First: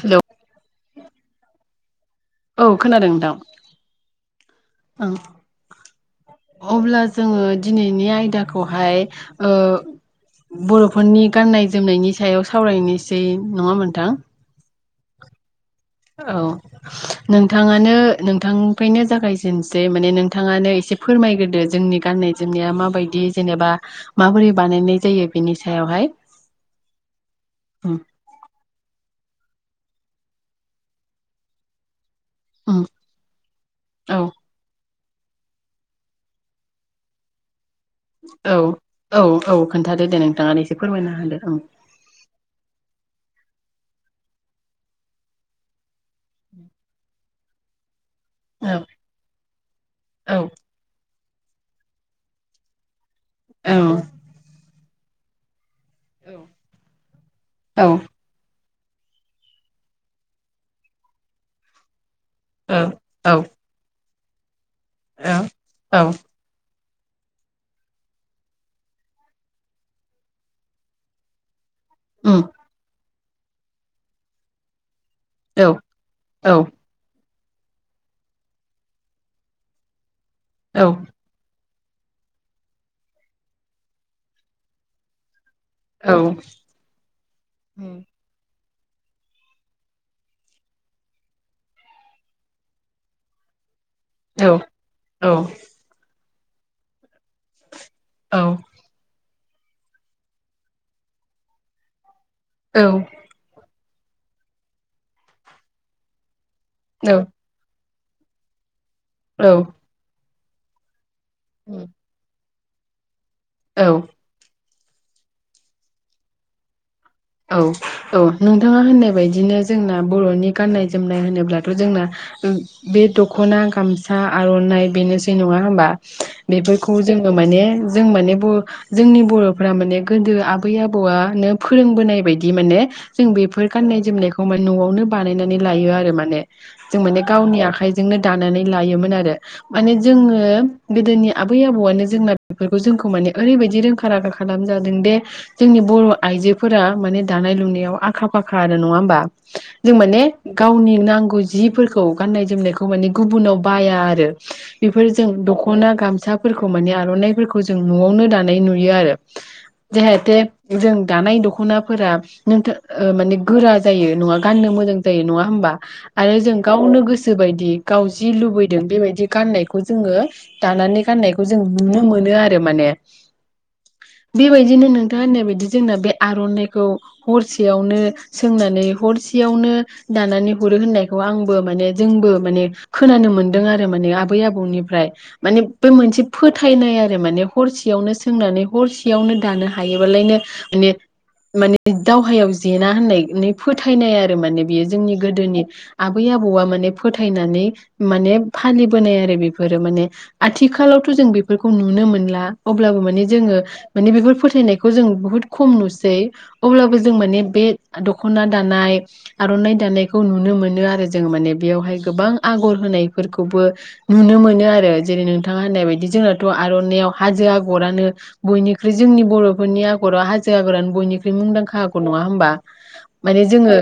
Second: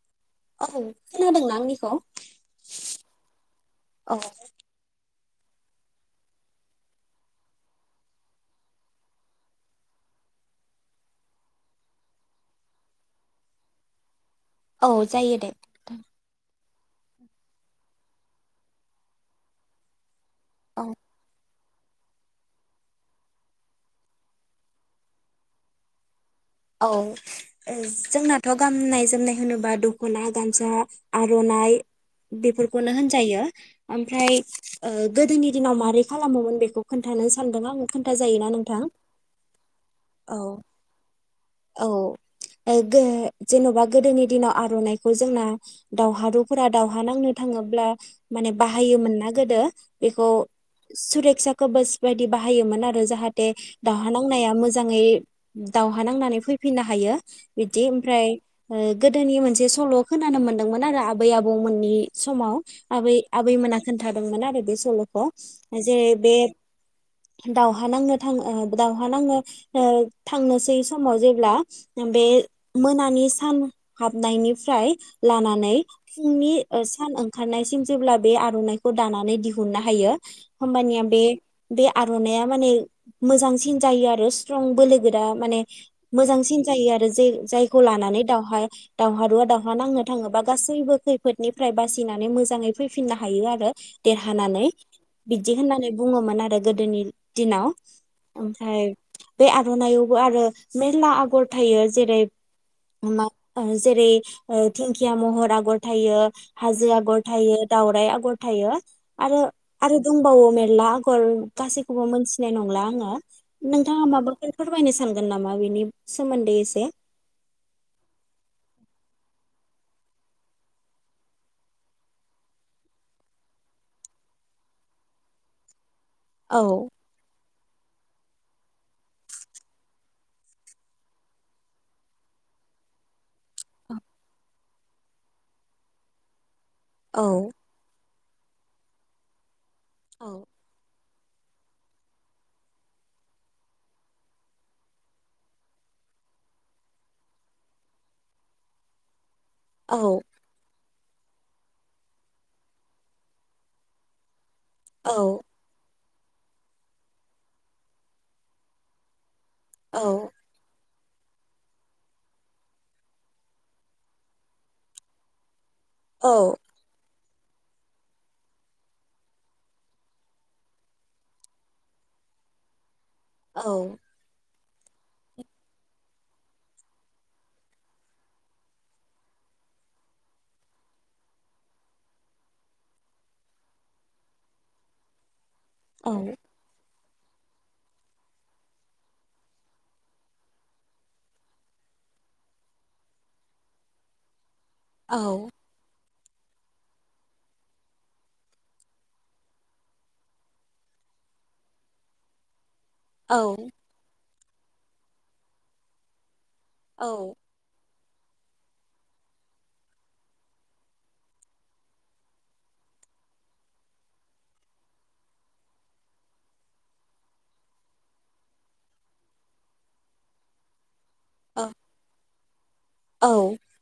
Hello औ खोनादोंना आंनिखौ औ खोनादों नोंथां औ ओं अब्ला जोङो दिनैनि आयदाखौहाय अ बर'फोरनि गाननाय जोमनायनि सायाव सावरायनोसै नङा होनबा नोंथां। औ जायो दे औ नोंथाङानो नोंथांनिफ्रायनो जागायजेननोसै माने नों- थाङानो औ एसे फोरमायग्रोदो जोंनि गाननाय जोमनाया माबायदि जेनेबा माबोरै बानायनाय जायो बेनि सायावहाय औ उम जोंनाथ' गाननाय जोमनाय होनोबा दख'ना गामसा आर'नाइ उम बेफोरखौनो होनजायो औ ओमफ्राय ओ गोदोनि दिनाव माबारै खालामोमोन बेखौ खोन्थानो सानदों आं खोन्था जायोना औ नोंथां औ औ खोन्थादो दे औ नोंथाङा एसे फोरमायना होदो ओं औ ए [unintelligible] जेन'बा गोदोनि दिनाव आर'नाइखौ जोंना दावहारुफोरा दावहा नांनो थाङोब्ला माने औ बाहायोमोन ना गोदो बेखौ सुरे रिक्साखौ बास बायदि बाहायोमोन आरो जाहा थे दावहा नांनाया मोजां मोजाङै दाव हा नांनानै फैफिननो हायो औ बिदि ओमफ्राय गोदोनि मोनसे सल' खोनानो मोन्दोंमोन आरो आबै आबौमोननि समाव आबै औ औ आबै मोना खोन थादोंमोन आरो बे सल'खौ जे औ औ बे दावहा नांनो थां ओ दावहा नांनो ओ थांनोसै समाव जेब्ला बे उम मोनानिस सान हाबनायनिफ्राय औ लानानै औ फुंनि ओ सान ओं खारनायसिम जेब्ला बे आर'नाइखौ दानानै दिहुननो हायो होमबानिया बे बे आर'नाया माने मोजांसिन जायो आरो स्ट्रं बोलो गोरा माने औ मोजांसिन जायो आरो जे जायखौ लानानै दावहा दावहारुवा दावहा नांनो थाङोबा गासैबो खैफोदनिफ्राय बासिनानै मोजाङै फैफिननो हायो आरो औ देरहानानै औ बिदि होननानै बुङोमोन आरो गोदोनि दिनाव ओमफ्राय बे आर'नायआवबो आरो मेरला आगर थायो जेरै औ मा [unintelligible] जेरै- ओ दिंखिया महर आगर थायो। हाजो आगर औ थायो दाउ राय आगर थायो। आरो आरो दं बावो मेल्ला ओं गासैखौबो मोनस सिनाय नंला आङो। नोंथाङा माबाफोर फोरमायनो सानगोन नामा? बिनि सोमोनदै एसे औ औ नोंथाङा होननाय बदियैनो जोंना बर'नि गाननाय जोमनाय होनोब्लाथ' जोंना बे दख'ना, गामसा, आर'नाइ बेनोसै नङा होमबा? औ बेफोरखौ जोङो माने जों माने ब जोंनि बर'फ्रा माने गोदो आबै आबौआनो फोरों बोनाय बायदि माने जों बेफोर गाननाय जोमनायखौ मा न'आवनो बानायनानै लायो आरो माने। जों माने औ गावनि आखाइ जोंनो दानानै लायोमोन आरो। माने औ जोङो गोदोनिया आबै आबौआनो जोंना बेफोरखौ जोंखौ माने ओरैबायदि रोंखा-राखा खालामजादों दे जोंनि बर' आइजो फोरा माने दानाय लुनायाव आखा-फाखा नङा होमबा? जों औ माने गावनि नांगौ जिफोरखौ गाननाय जोमनायखौ माने गुबुनाव बाया आरो। बेफोरजों औ दख'ना गाम साफोरखौ माने आर'नाइफोरखौ जों न'आवनो दानाय नुयो आरो। औ जाहाथे जों दानाय दख दख'नाफोरा नोंथ माने गोरा जायो नङा गाननो मोजां जायो नङा होमबा? औ आरो जों गावनो गोसो गोसोबायदि गाव जि लुबैदों बेबायदि गाननायखौ जोङो दानानै गाननायखौ जों नुनो मोनो आरो माने। औ। बिदिनो नोंथाङा होननाय बायदि जोंना बे आर'नाइखौ हरसेयावनो सोंनानै हरसेयावनो दानानै हरो होननायखौ आंबो माने जोंबो माने खोनानो मोनदों आरो माने आबै आबौनिफ्राय। माने बे औ मोनसे फोथायनाय आर आरो माने हरसेयावनो सोंनानै हरसेयावनो दानो हायोबालायनो माने माने दावहायाव जेना होननानै फोथायनाय आरो माने। बेयो जोंनि औ गोदोनि आबै आबौआ माने फोथायनानै माने फालिबोनाय आरो बेफोरो माने आथिखालावथ' जों बेफोरखौ नुनो मोनला अब्लाबो माने जोङो माने बेफोर फोथ फोथायनायखौ जों बहुत खम नुसै [unintelligible] अब्लाबो जों औ माने बे दखना दानाय आर'नाइ दानायखौ नुनो मोनो आरो जों माने बेयावहाय गोबां आगर होनायफोरखौबो नुनो मोनो आरो जेरै नोंथाङा होननाय बायदि जोंनाथ' आर'नाइआव हाजो आग'रानो बयनिख्रुइ जोंनि बर'फोरनि आगराव हाजो आगरानो बयनिख ख्रुइ औ मुंदांखा आगर नङा होमबा औ माने जोङो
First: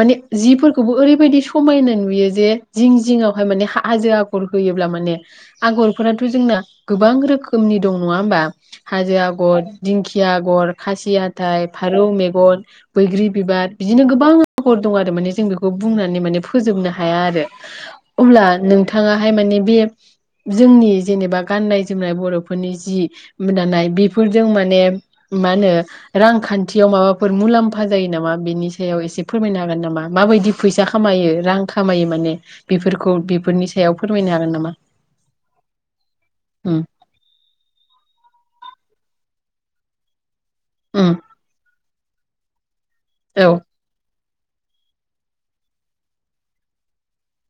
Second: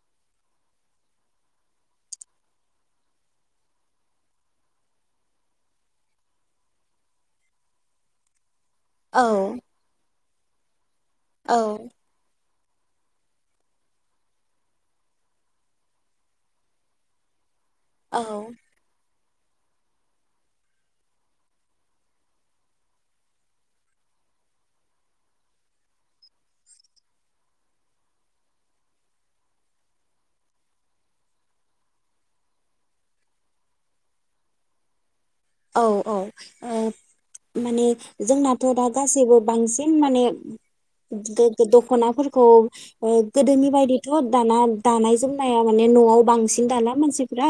माने जिफोरखौबो ओरैबायदि समायना नुयो जे जिं जिंआवहाय माने हाजो आगर होयोब्ला माने आगरफोराथ' जोंना गोबां रोखोमनि दं नङा होमबा हाजो औ आगर दिंखि या आगर खासि औ थाय फारौ मेगन बैग्रि बिबार बिदिनो गोबां आगर दं आरो माने जों बेखौ बुंनानै माने फोजोबनो हाया आरो औ अब्ला नोंथाङा बेहाय माने बे जोंनि जेनेबा गाननाय जोमनाय बर'फोरनि जि दानाय बेफोरजों माने मा होनो रांखान्थियाव माबाफोर मुलाम्फा जायो नामा बेनि सायाव एसे फोरमायनो हागोन नामा माबायदि फैसा खामायो रां खामायो माने बेफोरखौ बेफोरनि सायाव फोरमायनो हागोन नामा? औ औ उम ओम माने जोंना थ' दा गासैबो बांसिन माने उम दो दख'नाफोर औस औ गोदोनि बायदिथ' थ' दाना दानाय जोमनाया माने न'आव बांसिन दाला मानसिफ्रा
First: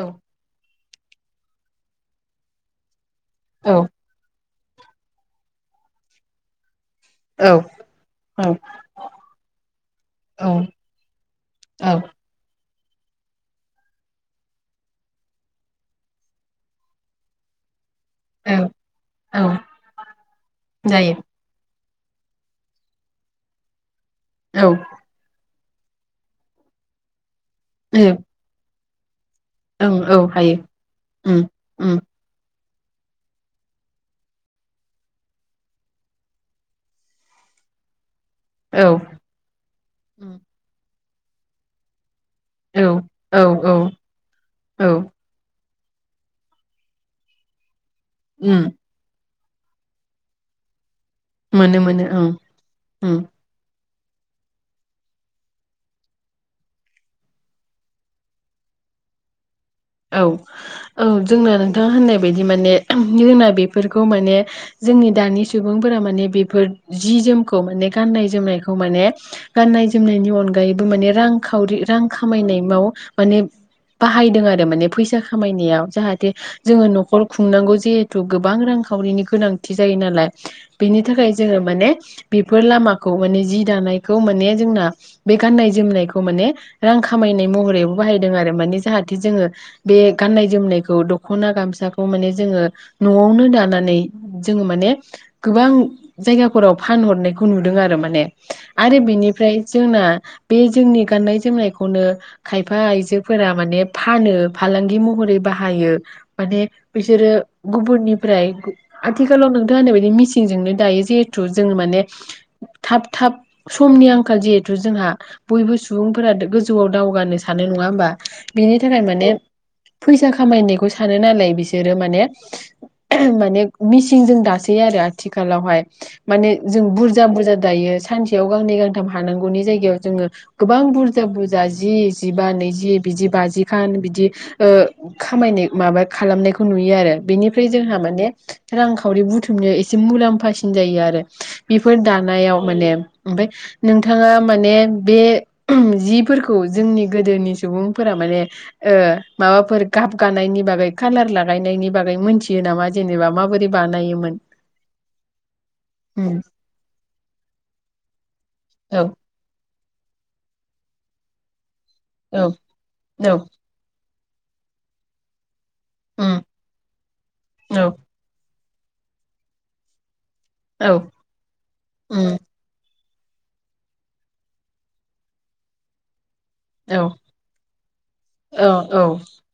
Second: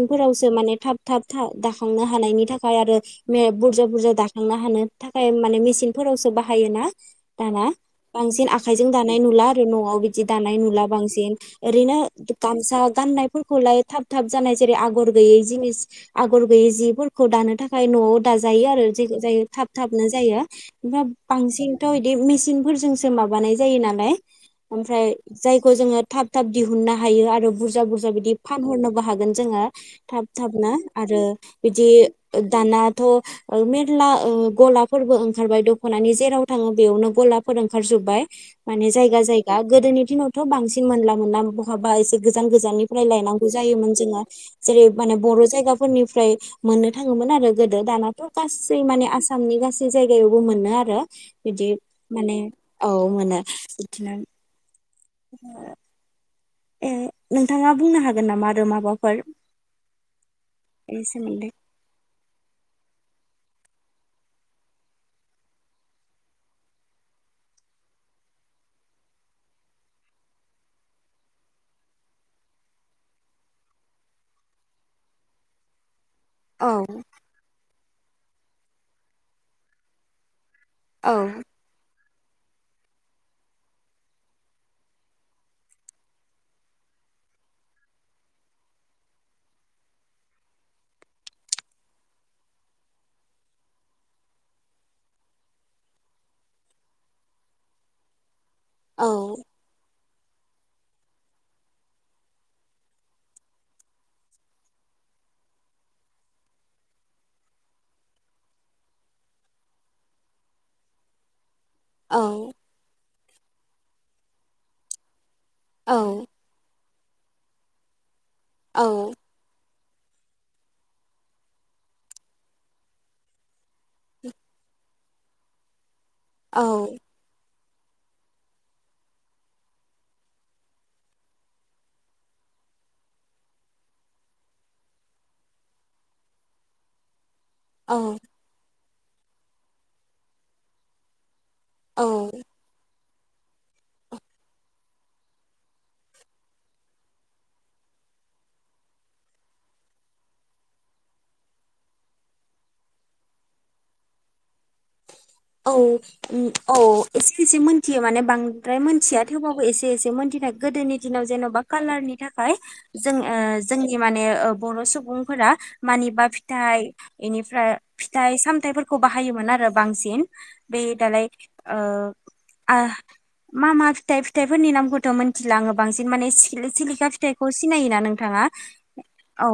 औ माने थाब थाब था दाखांनो हा हानायनि थाखाय आरो मे औ बुरजा बुरजा दा थांनो हानो थाखाय माने मेचिनफोरावसो बाहायो ना औ दाना बांसिन औ आखाइजों दानाय नुला आरो न'आव बिदि दानाय औ नुला बांसिन ओरैनो औ गामसा गाननायफोरखौलाय थाब थाब जानाय जेरै आगर गैयै जिनिस आगर गैयै जि फोरखौ दानो थाख खाय न'आव दाजायो औ आरो जेखो जाय औ थाब थाबनो जायो ओमफ्राय जायो बांसिन थ' इदि मेचिनफोरजोंसो माबानाय जायो नालाय औ ओमफ्राय जाय खौ जोङो थाब थाब दिहुननो हायो आरो बुरजा बुरजा बिदि फानहरन बो हागोन । जोङो ओं औ थाब हायो थाब ना आरो उम बिदि उम ओ दानाथ' ओ मेरला ओह गलाफोरबो ओंखारबाय दख'नानि जेराव थाङो बेयावनो गलाफोर ओंखारजोबबाय। औ औ माने जायगा जायगा गोदोनि दिनावथ' बांसिन मोनला नाम बहाबा एसे गोजान गोजाननिफ्राय औ लायनांगौ औ जायोमोन जोङो जेरै औ माने बर' जायगा फोरनिफ्राय मोननो थाङोमोन आरो गोद दानाथ' उम गासै माने आस सामनि गासै जायगायावबो मोनो आरो बिदि मोनो मोनो ओं माने औ उम मोनो। [unintelligible] [inaudible] ए नोंथाङा बुंनो हागोन नामा आरो माबाफोर? औ बेनि औ सोमोन्दै? जोंना नोंथाङा होननाय बायदि माने जोंना बेफोरखौ माने जोंनि दानि सुबुंफोरा माने बेफोर जि जोमखौ माने गाननाय जोमनायखौ माने गाननाय जोमनायनि अनगायैबो माने रांखावरि रां खामायनायबाव माने बाहायदों आरो माने फैसा खामायनायाव जाहा थे औ जोङो न'खर खुंनांगौ जेहे थ' गोबां रांखावरिनि गोनांथि जायो नालाय बेनि औ थाखाय जोङो माने बेफोर लामाखौ माने जि दानायखौ माने जोंना बे गाननाय जोमनायखौ माने रां खामायनाय महरैबो बाहायदों आरो माने जाहाथे जोङो बे गाननाय जोमनायखौ दख'ना गामसाखौ माने जोङो न'आवनो दानानै जोङो माने गोबां जायगाफोराव फानहरनायखौ नुदों आरो माने आरो औ बिनिफ्राय जोंना बे जोंनि गाननाय जोमनायखौनो खायफा आइजोफोरा माने फानो फालांगि महरै बाहायो माने बिसोरो गुबुननिफ्राय आथिखालाव नोंथां होननाय बायदि मिसिंजोंनो दायो जिहेथु जोङो माने औ थाब थाब समनि आंखाल जिहेथु जोंहा बयबो औ सुबुंफोरा दो गोजौआव दावगानो सानो नङा होनोमबा? बिनि औ थाखाय माने फैसा खामायनायखौ सानो नालाय बिसोरो माने माने मिसिंजों दासै आरो आथिखालावहाय माने जों बुरजा बुरजा दायो सानसेयाव गांनै गांथाम हानांगौनि जायगायाव जोङो गोबां बुरजा बुरजा जि जिबा नैजि बिदि बाजिखान बिदि ओ खामायनाय माबा खालामनायखौ नुयो आरो बेनि फ्राय जोंहा औ माने रांखावरि बुथुमनायाव एसे मुलाम्फासिन जायो आरो बेफोर औ दानायाव माने ओमफ्राय नोंथाङा माने बे जिफोरखौ जोंनि गोदोनि सुबुंफोरा माने ओ माबाफोर गाब गानायनि बागै कालार लागायनायनि बागै मोनथियो नामा जेनेबा माबोरै बानायोमोन औ उम औ एसे एसे मोनथियो माने बांद्राय औ मिथिया थेवबाबो एसे एसे मिथिनाय गोदोनि दिनाव जेन'बा कालारनि औ थाखाय जों औ ओ जोंनि माने ओ बर' सुबुंफोरा मानिबा उम फिथाइ इनिफ्राय औ फिथाइ साम थाइफोरखौ बाहायोमोन आरो बांसिन बे औ दालाय ओ उम आ मा मा फिथाइ फिथाइफोरनि नामखौथ' मोनथिला आङो बांसिन माने सि खिलि औ सिलिखा फिथाइखौ सिनायोना नोंथाङा औ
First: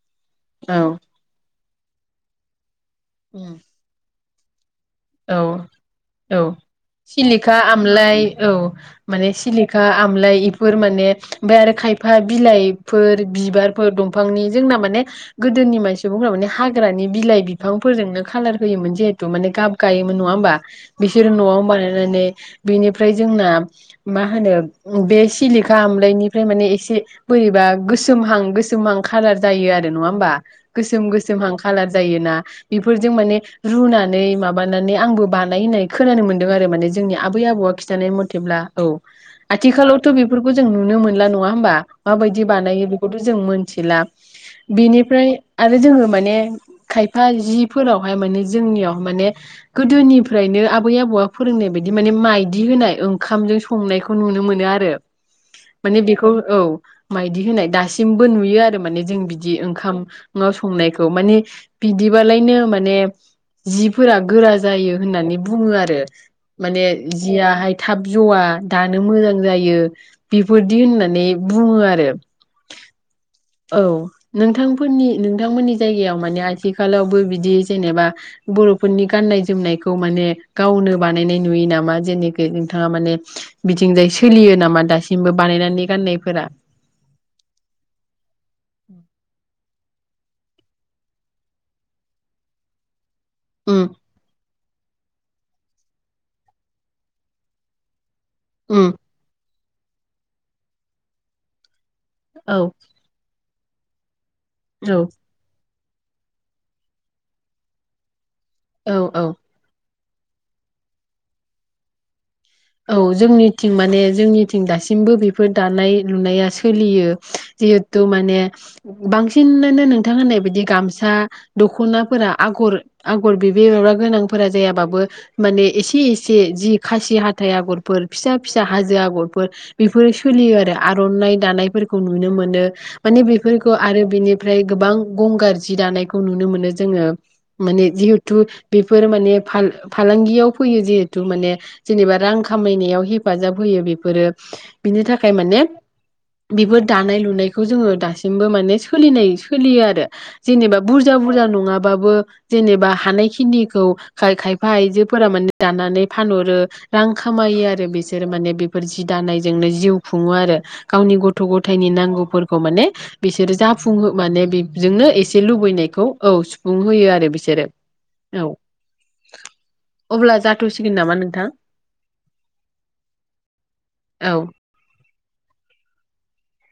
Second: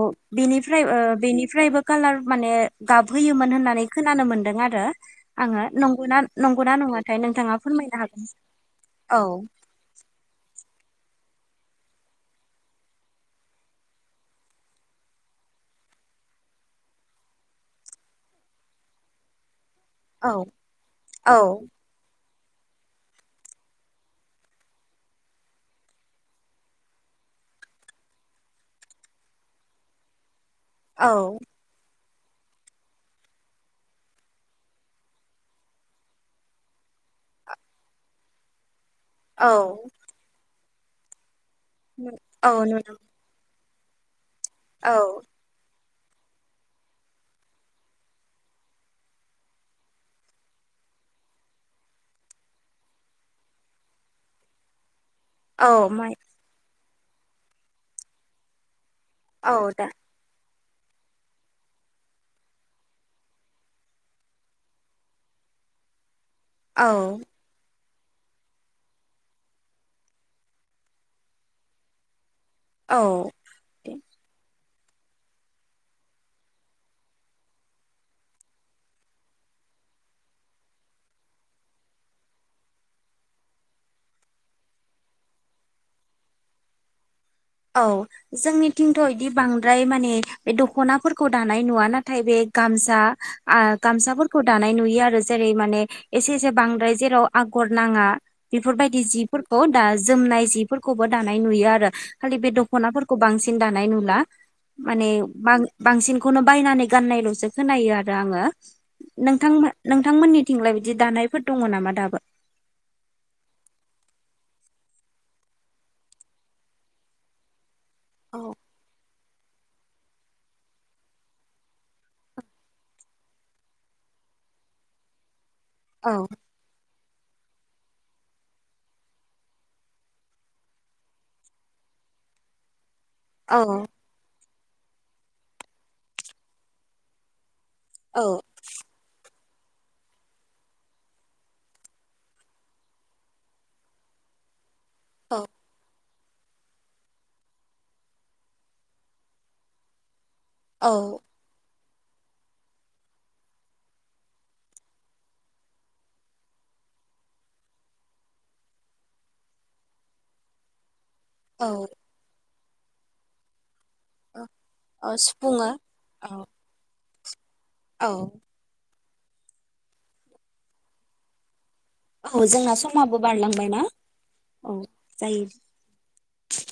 औ बिनिबोफ्राय ओ बिनिफ्रायबो कालार माने गाबहोयोमोन उम होननानै खोनानोमोन दों आरो औ आङो नंगौना औ नंगौना नङाथाय सिलिखा नोंथाङा फोरमायनो आमलाय हागोन औ औ माने सिलिखा आमलाय बेफोर माने ओमफ्राय आरो खायफा बिलाइफोर बिबारफोर दंफांनि जोंना माने गोदोनि मान सुबुंफोरा माने हाग्रानि बिलाइ बिफांफोरजोंनो खाालार होयोमोन जिहेतु माने गाब गायोमोन नङा औ होमबा बिसोरो औ न'आवनो बानायनानै बेनिफ्राय जोंना मा होनो बे सिलिखा आमलाायनिफ्राय माने एसे बोरैबा गोसोमहां गोसोमहां खालार जायो आरो नङा होमबा गोसोम गोसोम औ हांखालाद जायोना बेफोरजों माने रुनानै माबानानै आंबो बानायनाय खोनानो मोन्दों आरो माने जोंनि आबै आबौआ खिन्थानाय मथेब्ला औ औ आथिखालावथ' बेफोरखौ जों नुनो मोनला नङा ह होनबा माबायदि औ बानायो नुदों बेखौथ' जों मोन सिलाप औ बेनिफ्राय आरो जोङो माने खायफा जिफोरावहाय माने जोंनियाव माने गोदोनिफ्रायनो आबै आबौआ फोरोंनाय बायदि माने माइदि होनाय ओंखामजों संनायखौ नुनो मोनो आरो औ माने माइ बेखौ औ मायदि होनाय दासिमबो नुयो आरो माने जों बिदि औ दा ओंखाम संनायखौ मान बिदिबालायनो माने फोरा गोरा जायो होननानै बुङो आरो। माने औ जिया हाय थाब जवा दानो मोजां जायो बेफोरदि होननानै बुङो आरो। औ औ दे नोंथां नि नोंथांमोननि जायगायाव माने आथिखालावबो बिदि जेनेबा बर' फोरनि गान्नाय जोमनायखौ माने गावनो बानायनाय नुयो नामा जेनेखि नोंथाङा माने बिथिंजाय सोलियो नामा दासिमबो बानायनानै गाननायफोरा औ जोंनिथिंथ' बिदि बां बांद्राय माने बे दख'नाफोरखौ दानाय नुवा नाथाय बे गामसाा आ उम गामसाफोर खौ दानाय नुयो आरो जेरै माने एसे एसे बांद्राय जेराव आगर नाङा। उम बेफोरबायदि जिफोरखौ दा जोमनाय जिफोरखौबो दानाय नुयो आरो। खालि बे औ दख'नाफोरखौ बांसिन दानाय नुला। औ माने बां बांसिनखौनो बायनानै गाननायल'सो खोनायो आरो आङो। औ औ नोंथां मा नोंथांमोननिथिंलाय बिदि दानायफोर दङ नामा दाबो? औ जोंनिथिं माने जोंनिथिं दासिमबो बेफोर दानाय लुनाया सोलियो जि थु माने औ बांसि सिन्नोनो नोंथां होननाय बिदि गामसा दख'नाफोरा आगर आगर बेबेबाबा गोनांफोरा जायाबाबो। माने एसे औ एसे जि खासि हा थाइ आगरफोर फिसा फिसा हाजो आगरफोर बेफोरो सोलियो आरो आर'नाइ दानायफोरखौ नुनो मोनो। मानि औ बेफोरखौ आरो बिनि फ्राय गोबां गंगार जि दानायखौ नुनो मोनो जोङो। माने जिहेथु बेफोर माने फाल-फालांगियाव फैयो जिहेथु माने जेनेबा रां खामायनायाव हेफाजाब होयो बेफोरो। बिनि थाखाय औ माने-' बेफोर दानाय लुनायखौ जोङो दासिमबो माने सोलिनाय सोलियो आरो। जेनेबा बुरजा औ बुरजा नङा। बाबो जेनेबा हानाय खिनिखौ खाय-खायफा आइजोफोरा माने दानानै फानहरो। रां खामायो आरो बिसोरो माने बेफोर जि दानायजोंनो जिउ खुङो आरो। गावनि गथ' औ गथायनि नांगौफोर खौ माने बिसोर जा फुङो माने बेबजोंनो औ एसे सिफुङो लुबैनायखौ औ सुफुं होयो आरो बिसोरो। औ। अब्ला जाथ'सिगोन नामा नोंथां? औ जोंना समाबो बारलांबाय ना? औ। जायो।